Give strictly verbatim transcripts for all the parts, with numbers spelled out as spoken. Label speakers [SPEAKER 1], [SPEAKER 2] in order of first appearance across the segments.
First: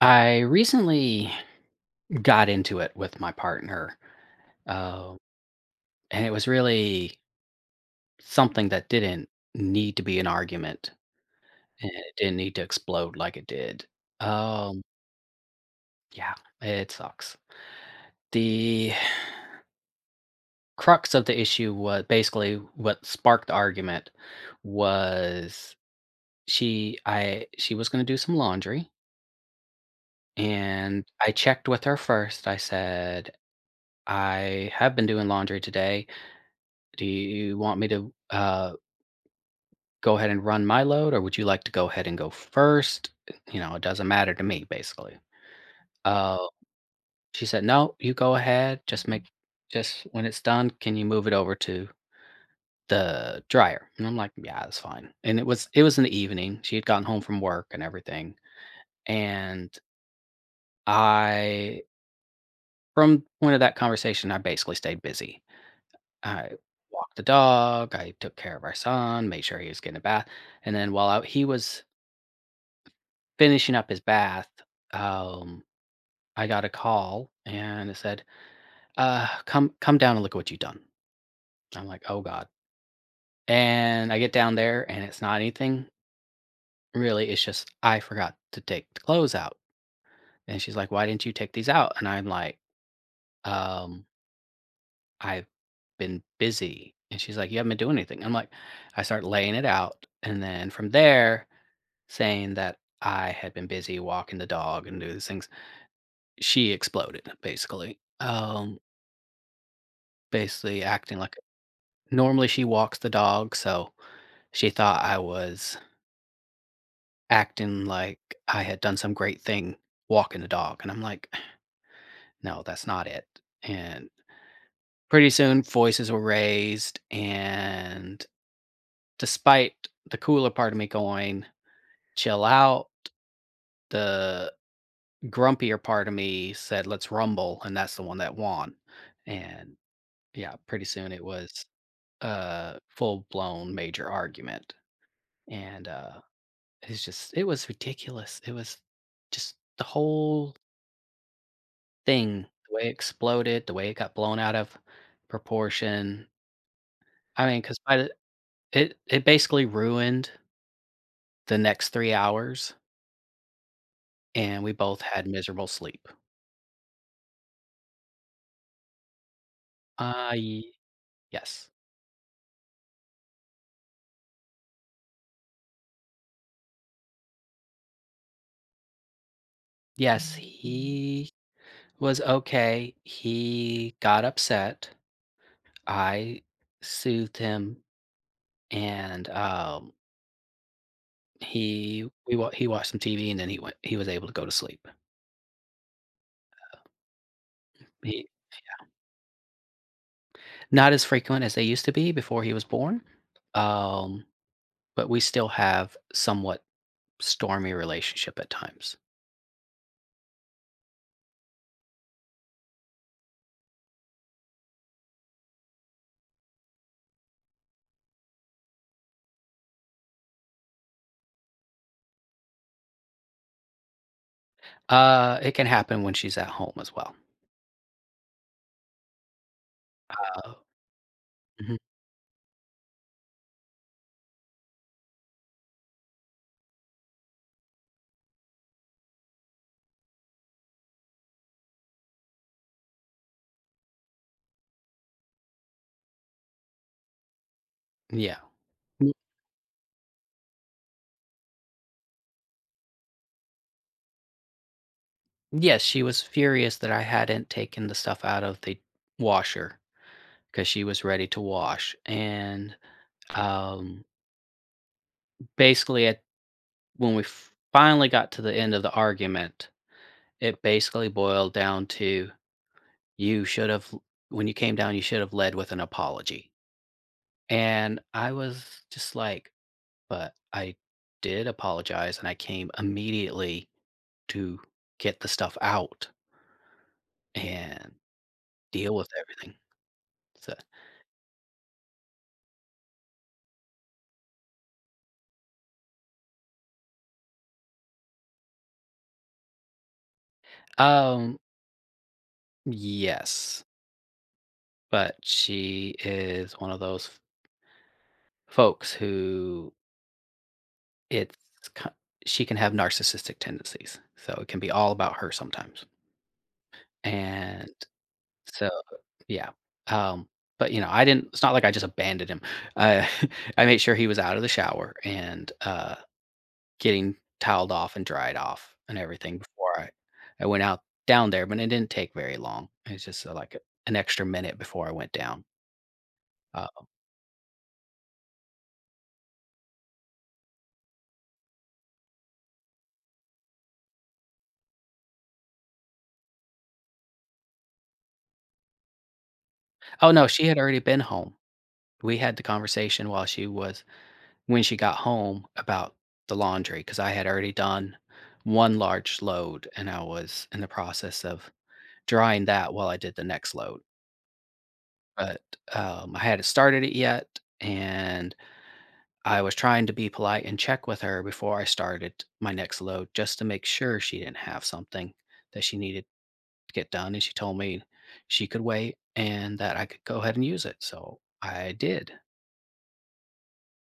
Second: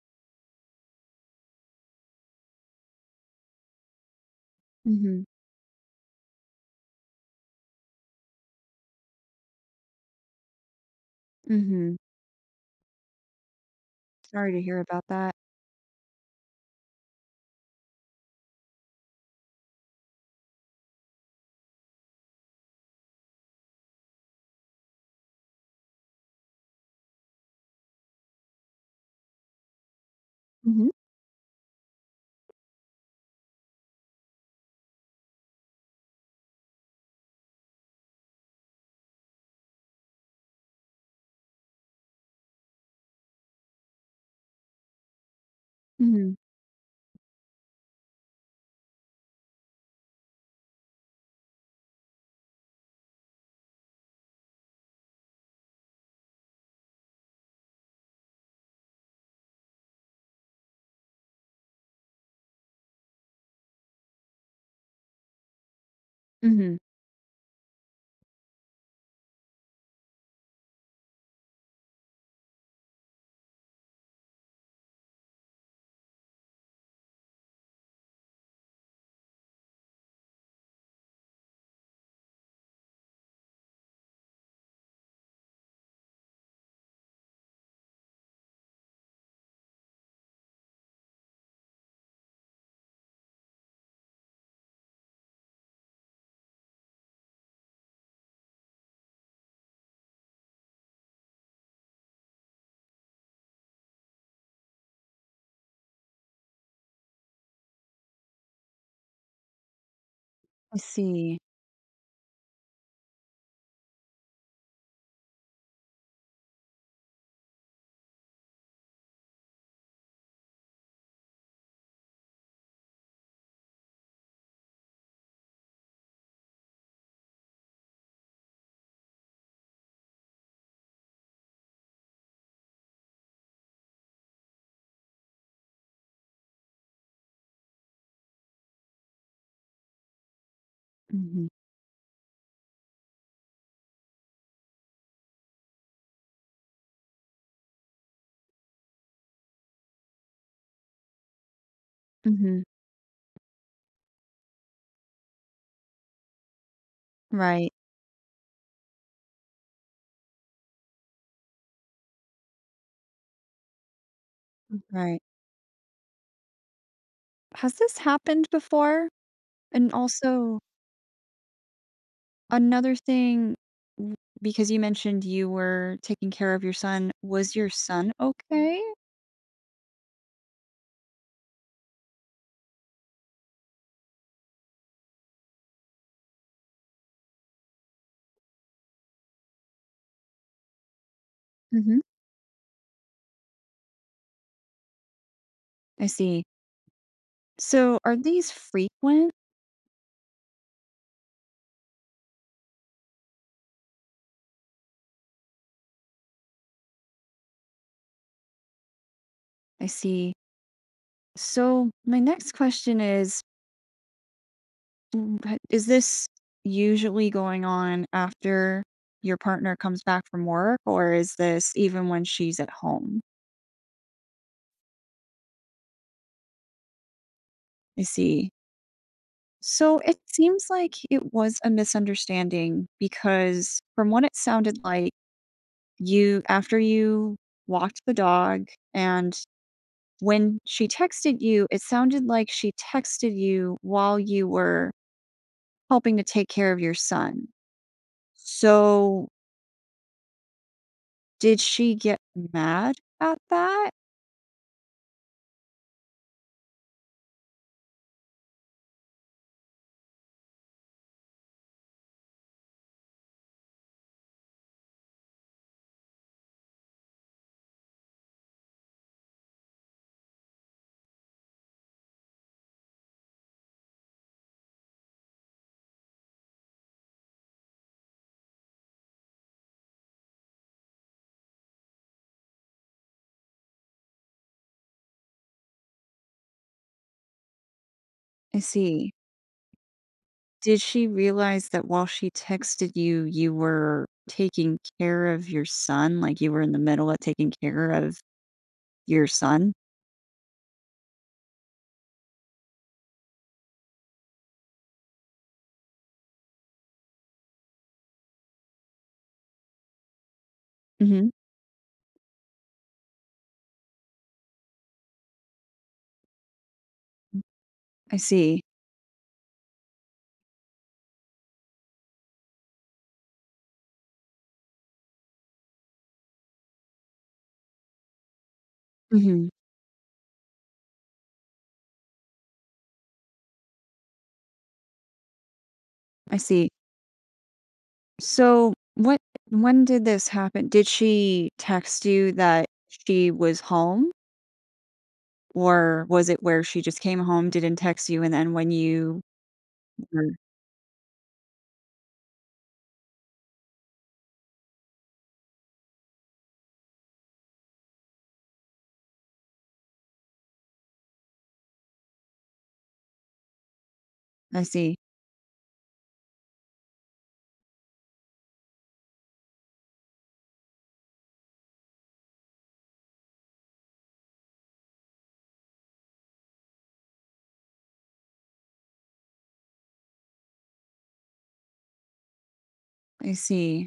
[SPEAKER 1] I recently got into it with my partner, uh,
[SPEAKER 2] Mhm,
[SPEAKER 1] and it was really something that didn't need to be an argument, and
[SPEAKER 2] mhm.
[SPEAKER 1] it didn't need to explode like it did.
[SPEAKER 2] Sorry to hear
[SPEAKER 1] Um,
[SPEAKER 2] about that.
[SPEAKER 1] yeah, it sucks. The crux of the issue was basically what sparked the argument was she I she was going to do some laundry,
[SPEAKER 2] Mhm,
[SPEAKER 1] and I checked with her first. I said, "I have been doing laundry today. Do you want me to uh, go ahead and run my load, or would you like to go ahead and go first? You know, it doesn't matter to me, basically."
[SPEAKER 2] mhm,
[SPEAKER 1] Uh, she said, "No, you go ahead. Just make, just when it's done, can you move it over to the dryer?" And I'm like, "Yeah, that's fine." And it was, it was in the evening. She had gotten home from work and everything. And I, from the point of that conversation, I basically stayed busy. I
[SPEAKER 2] mhm.
[SPEAKER 1] walked the dog. I took care of our son, made sure he was getting a bath. And then while out, he was finishing up his bath, um, I got a call and it said, "Uh, come come down and look at what you've done." I'm like, "Oh god." And I get down there and it's not anything really. It's just I forgot to take the clothes out. And she's like, "Why didn't you take these out?" And I'm like, "Um, I've been busy." And she's like, "You haven't been doing anything." I'm like, I start laying it out and then from there saying that I had been busy walking the dog and doing these things. She exploded basically. Um
[SPEAKER 2] I
[SPEAKER 1] Basically acting like,
[SPEAKER 2] see.
[SPEAKER 1] normally she walks the dog, so she thought I was acting like I had done some great thing walking the dog, and I'm like, "No, that's not it." And pretty soon, voices were raised, and despite the cooler part of me going, "Chill out," the grumpier part of me said, "Let's rumble," and that's the one that won. And, yeah, pretty soon it
[SPEAKER 2] Mhm,
[SPEAKER 1] was a full-blown major argument. And uh it's just it was ridiculous. It was just the whole thing,
[SPEAKER 2] mhm.
[SPEAKER 1] the way it exploded, the way it got blown out of proportion. I mean,
[SPEAKER 2] Right,
[SPEAKER 1] 'cause by the it it basically ruined the next three hours, and we both
[SPEAKER 2] right.
[SPEAKER 1] had miserable sleep.
[SPEAKER 2] Has this happened before? And
[SPEAKER 1] Uh,
[SPEAKER 2] also
[SPEAKER 1] ye Yes.
[SPEAKER 2] another thing, w because you mentioned you were taking care of your son, was your son okay?
[SPEAKER 1] Yes, he was okay. He got upset. I soothed him, and, um,
[SPEAKER 2] Mhm.
[SPEAKER 1] he we wa he watched some T V, and then he went he was able to go to sleep.
[SPEAKER 2] I see. So, are
[SPEAKER 1] He
[SPEAKER 2] these frequent?
[SPEAKER 1] Not as frequent as they used to be before he was born, um, but we still have somewhat stormy relationship at times.
[SPEAKER 2] I see. So, my next question is, Mm, but is this usually going on after your partner comes back from work, or is this even when she's at home?
[SPEAKER 1] Uh, it can happen when she's at home as well.
[SPEAKER 2] I see. So it
[SPEAKER 1] Uh,
[SPEAKER 2] seems like it was a
[SPEAKER 1] mhm,
[SPEAKER 2] misunderstanding because, from what it sounded like, you after you walked the dog and when she texted you, it sounded like she texted you while you were helping to take care of your son.
[SPEAKER 1] yeah. Mm,
[SPEAKER 2] So, did she get mad at that?
[SPEAKER 1] yes, she was furious that I hadn't taken the stuff out of the washer because she was ready to wash. And um, basically, at, when we finally got to the end of the argument, it basically boiled down to, You should have When you came down, you should have led with an apology." And I was just like, "But I did apologize, and I came immediately to get the stuff out and
[SPEAKER 2] I
[SPEAKER 1] deal with
[SPEAKER 2] see.
[SPEAKER 1] everything." So
[SPEAKER 2] Did she realize that while she texted you, you were taking care of your son? Like you were in the middle of taking care of your son?
[SPEAKER 1] um, yes, but she is one of those f folks who,
[SPEAKER 2] Hmm.
[SPEAKER 1] it's ki she can have narcissistic tendencies, so it can be all about her sometimes. And
[SPEAKER 2] I see.
[SPEAKER 1] So, yeah, um, but, you know, I didn't it's not like I just abandoned him. I I made sure he was out of the shower and, uh, getting toweled off and dried off and everything
[SPEAKER 2] Hmm.
[SPEAKER 1] before I I went out down there, but it didn't take very long. It's just, uh, like, an extra minute before I went down.
[SPEAKER 2] I see.
[SPEAKER 1] Uh
[SPEAKER 2] So what when did this happen? Did she text you that she was home? Or was it where she just came home, didn't text you, and then when you
[SPEAKER 1] oh, no,
[SPEAKER 2] were.
[SPEAKER 1] she had already been home. We had the conversation while she was when she got home about the laundry because I had already done one large load, and I was in the process of drawing that while I did the next load,
[SPEAKER 2] I see.
[SPEAKER 1] but, um, I hadn't started it yet, and I was trying to be polite and check with her before I started my next load just to make sure she didn't have something that she needed to get done, and she told me she could wait and that I could go ahead and use it, so I did.
[SPEAKER 2] I see.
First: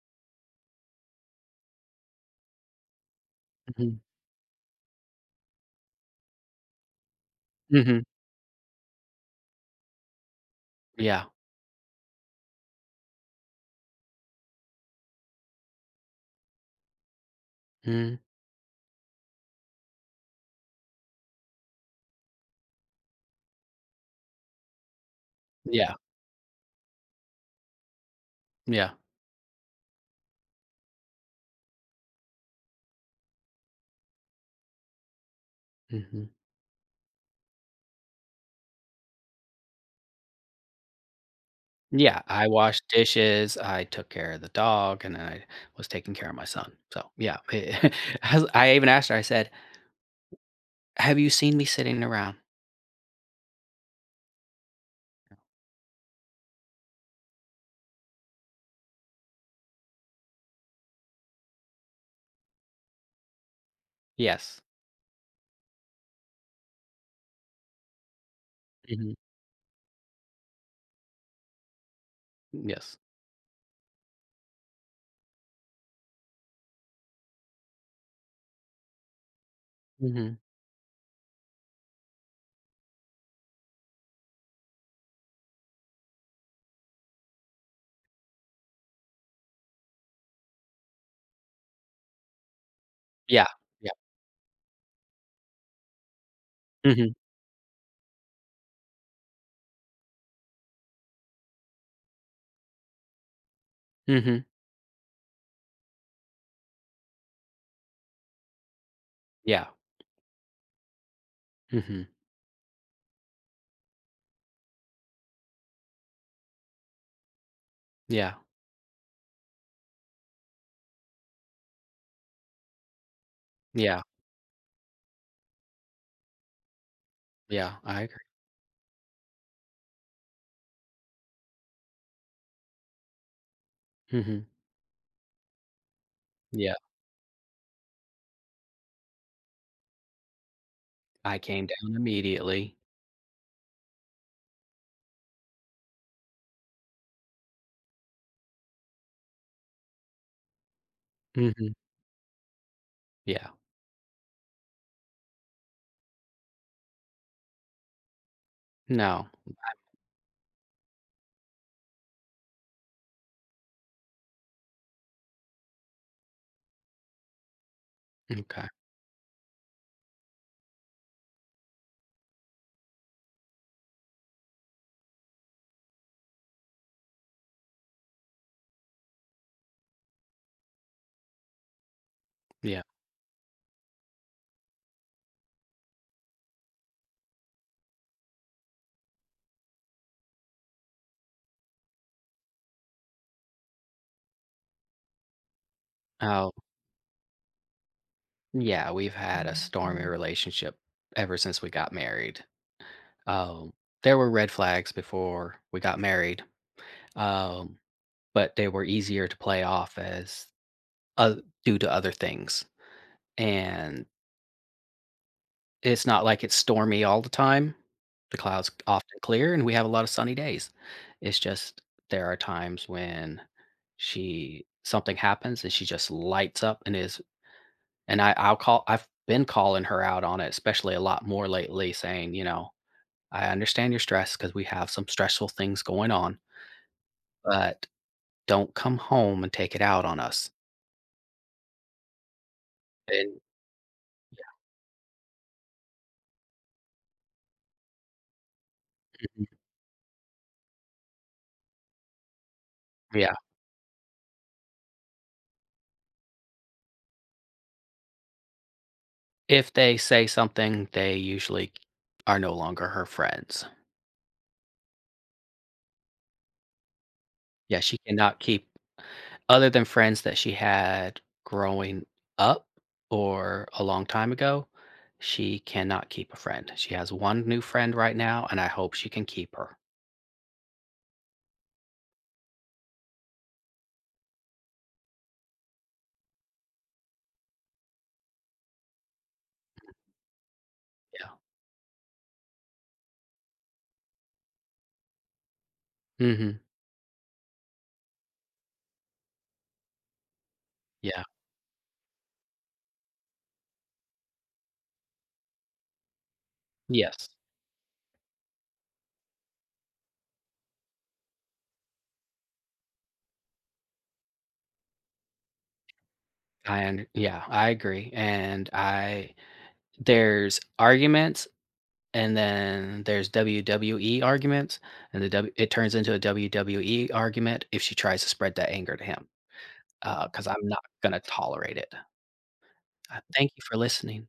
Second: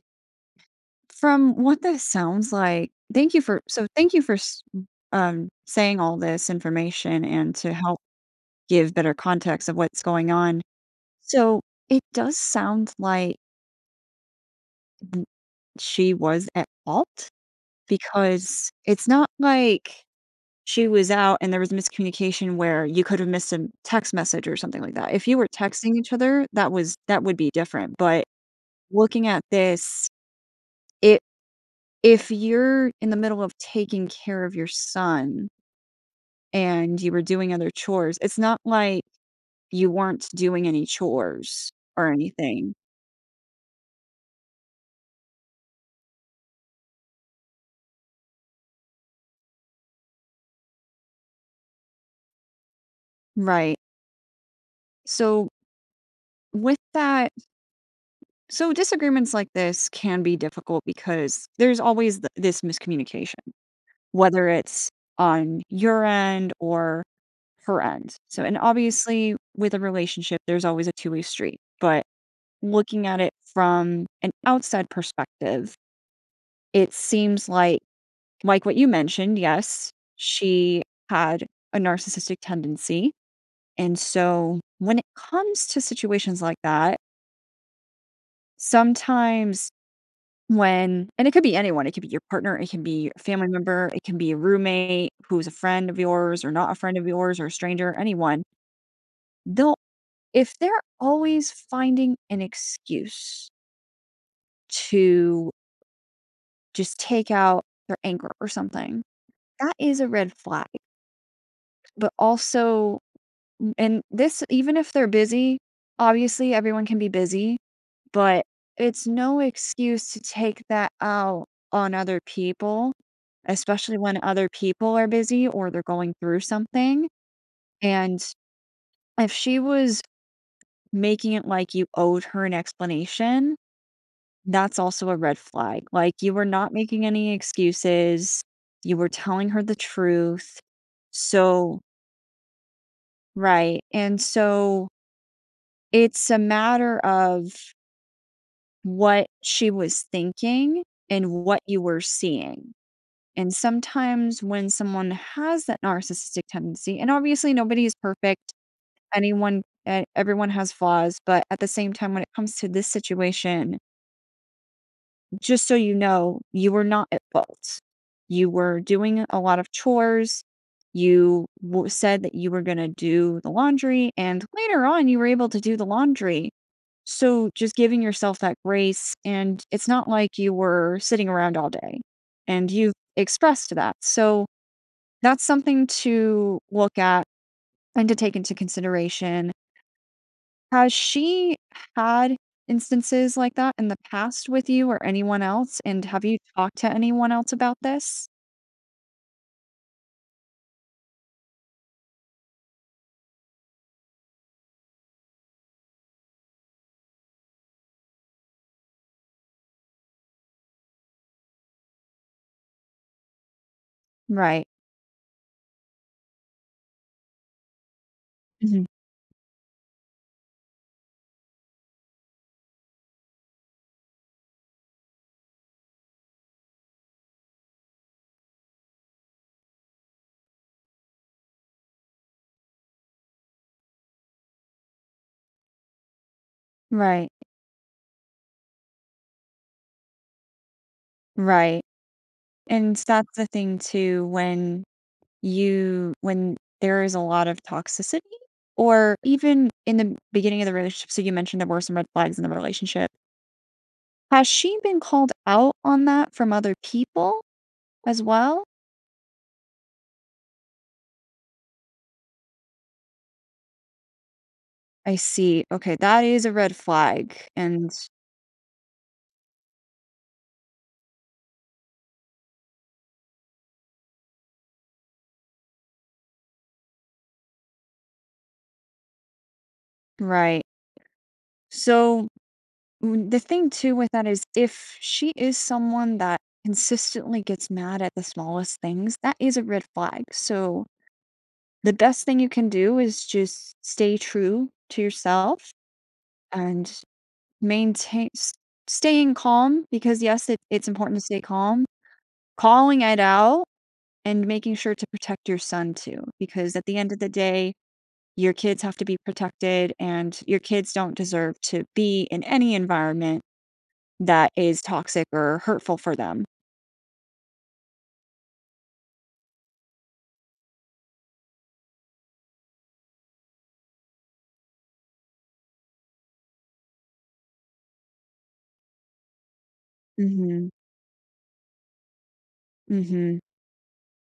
[SPEAKER 2] From what this sounds like, thank you for so
[SPEAKER 1] Mhm.
[SPEAKER 2] thank you for s um, saying all this information and to help
[SPEAKER 1] Mhm.
[SPEAKER 2] give better context of what's going on.
[SPEAKER 1] Yeah.
[SPEAKER 2] So, it does sound like she was at fault,
[SPEAKER 1] Mhm.
[SPEAKER 2] because it's not like she was out and there was miscommunication where you could have missed a text message or something like that. If you were
[SPEAKER 1] Yeah.
[SPEAKER 2] texting each other, that was that would be different, but
[SPEAKER 1] Yeah.
[SPEAKER 2] looking at this, it if you're in the middle of taking care of your son,
[SPEAKER 1] Mhm.
[SPEAKER 2] and you were doing other chores. It's not like you weren't doing any chores or
[SPEAKER 1] Yeah, I
[SPEAKER 2] anything.
[SPEAKER 1] washed dishes, I took care of the dog, and I was taking care of my son, so, yeah, I even asked her, I said, "Have you seen me sitting around?"
[SPEAKER 2] Right. So with that so disagreements like this can be difficult, because there's always th this miscommunication, whether
[SPEAKER 1] Yes.
[SPEAKER 2] it's on your end or her end. So, and
[SPEAKER 1] Mhm.
[SPEAKER 2] obviously with a relationship, there's always a two-way street, but
[SPEAKER 1] Yes.
[SPEAKER 2] looking at it from an outside perspective, it seems like Like what you mentioned, yes,
[SPEAKER 1] Mhm.
[SPEAKER 2] she had a narcissistic tendency. And so when it comes to situations like that, sometimes when, and it could be anyone, it could be your partner, it can be a
[SPEAKER 1] Yeah.
[SPEAKER 2] family member,
[SPEAKER 1] Yeah.
[SPEAKER 2] it can be a roommate who's a friend of yours or not a friend of
[SPEAKER 1] Mhm.
[SPEAKER 2] yours or a stranger, anyone, they'll, if they're always finding an excuse
[SPEAKER 1] Mhm.
[SPEAKER 2] to just take out their anger or something,
[SPEAKER 1] Yeah.
[SPEAKER 2] that is a red flag.
[SPEAKER 1] Mhm.
[SPEAKER 2] But also, Mm, and this even if they're busy, obviously everyone can be busy,
[SPEAKER 1] Yeah.
[SPEAKER 2] but it's no excuse to take that out on other people, especially
[SPEAKER 1] Yeah.
[SPEAKER 2] when other people are busy or they're going through something,
[SPEAKER 1] Yeah. I agree.
[SPEAKER 2] and if she was making it like you owed her an explanation,
[SPEAKER 1] Mhm.
[SPEAKER 2] that's also a red flag. Like, you were not
[SPEAKER 1] Yeah.
[SPEAKER 2] making any excuses, you were telling her the truth.
[SPEAKER 1] I came
[SPEAKER 2] So
[SPEAKER 1] down immediately.
[SPEAKER 2] Right, and so it's a matter of what she was thinking and what
[SPEAKER 1] Mhm.
[SPEAKER 2] you were seeing.
[SPEAKER 1] Yeah.
[SPEAKER 2] And sometimes when someone has that narcissistic tendency, and obviously nobody is perfect,
[SPEAKER 1] No.
[SPEAKER 2] anyone e everyone has flaws, but at the same time, when it comes to this situation, just so you know, you were not at fault. You
[SPEAKER 1] Okay.
[SPEAKER 2] were doing a lot of chores. You w said that you were gonna do the laundry, and later on, you were able to do the laundry. So just giving yourself that grace, and it's not like you were sitting around all day, and
[SPEAKER 1] Yeah.
[SPEAKER 2] you've expressed that. So that's something to look at and to take into consideration. Has she had instances like that in the past with you or anyone else? And have you
[SPEAKER 1] Oh,
[SPEAKER 2] talked to anyone else about this?
[SPEAKER 1] yeah, we've had a stormy relationship ever since we got married. Um, there were red flags before we got married, um, but they were easier to play off as, uh, due to other things. And
[SPEAKER 2] Right.
[SPEAKER 1] It's not like it's stormy all the time. The clouds
[SPEAKER 2] Mhm.
[SPEAKER 1] often clear, and we have a lot of sunny days. It's just there are times when, she something happens and she just lights up, and is and I I'll call I've been calling her out on it, especially a lot more lately, saying, you know, I understand your stress because we have some stressful things going on,
[SPEAKER 2] Right.
[SPEAKER 1] but don't come home and take it out on us.
[SPEAKER 2] Right. And that's
[SPEAKER 1] And
[SPEAKER 2] the thing too, when you when there is a lot of toxicity or
[SPEAKER 1] Mhm.
[SPEAKER 2] even in the beginning of the relationship. So you mentioned there were some red flags in the relationship.
[SPEAKER 1] Yeah,
[SPEAKER 2] Has she been called out on that from other people as well?
[SPEAKER 1] if they say something, they usually are no longer her friends.
[SPEAKER 2] I see. Okay, that is a red flag.
[SPEAKER 1] Yeah,
[SPEAKER 2] And
[SPEAKER 1] she cannot keep, other than friends that she had growing up or a long time ago, she cannot keep a friend. She has one new friend right now, and I hope she can keep her.
[SPEAKER 2] right, so, mm, the thing too with that is, if she is someone that consistently gets mad at the smallest things, that is a red flag. So
[SPEAKER 1] Yeah.
[SPEAKER 2] the best thing you can do is just stay true to yourself.
[SPEAKER 1] Mhm.
[SPEAKER 2] And maintain s staying calm, because, yes, it it's important
[SPEAKER 1] Yeah.
[SPEAKER 2] to stay calm, calling it out, and making sure to protect your son too, because at the end of the
[SPEAKER 1] Yes.
[SPEAKER 2] day, your kids have to be protected, and your kids don't deserve to be in any environment that is toxic or hurtful for them.
[SPEAKER 1] I und Yeah, I agree, and I there's arguments, and then there's W W E arguments, and the W it turns into a W W E argument if she tries to spread that anger to him. Because 'Cause I'm
[SPEAKER 2] Mhm.
[SPEAKER 1] not gonna tolerate it. Uh,
[SPEAKER 2] Mhm.
[SPEAKER 1] thank you for listening.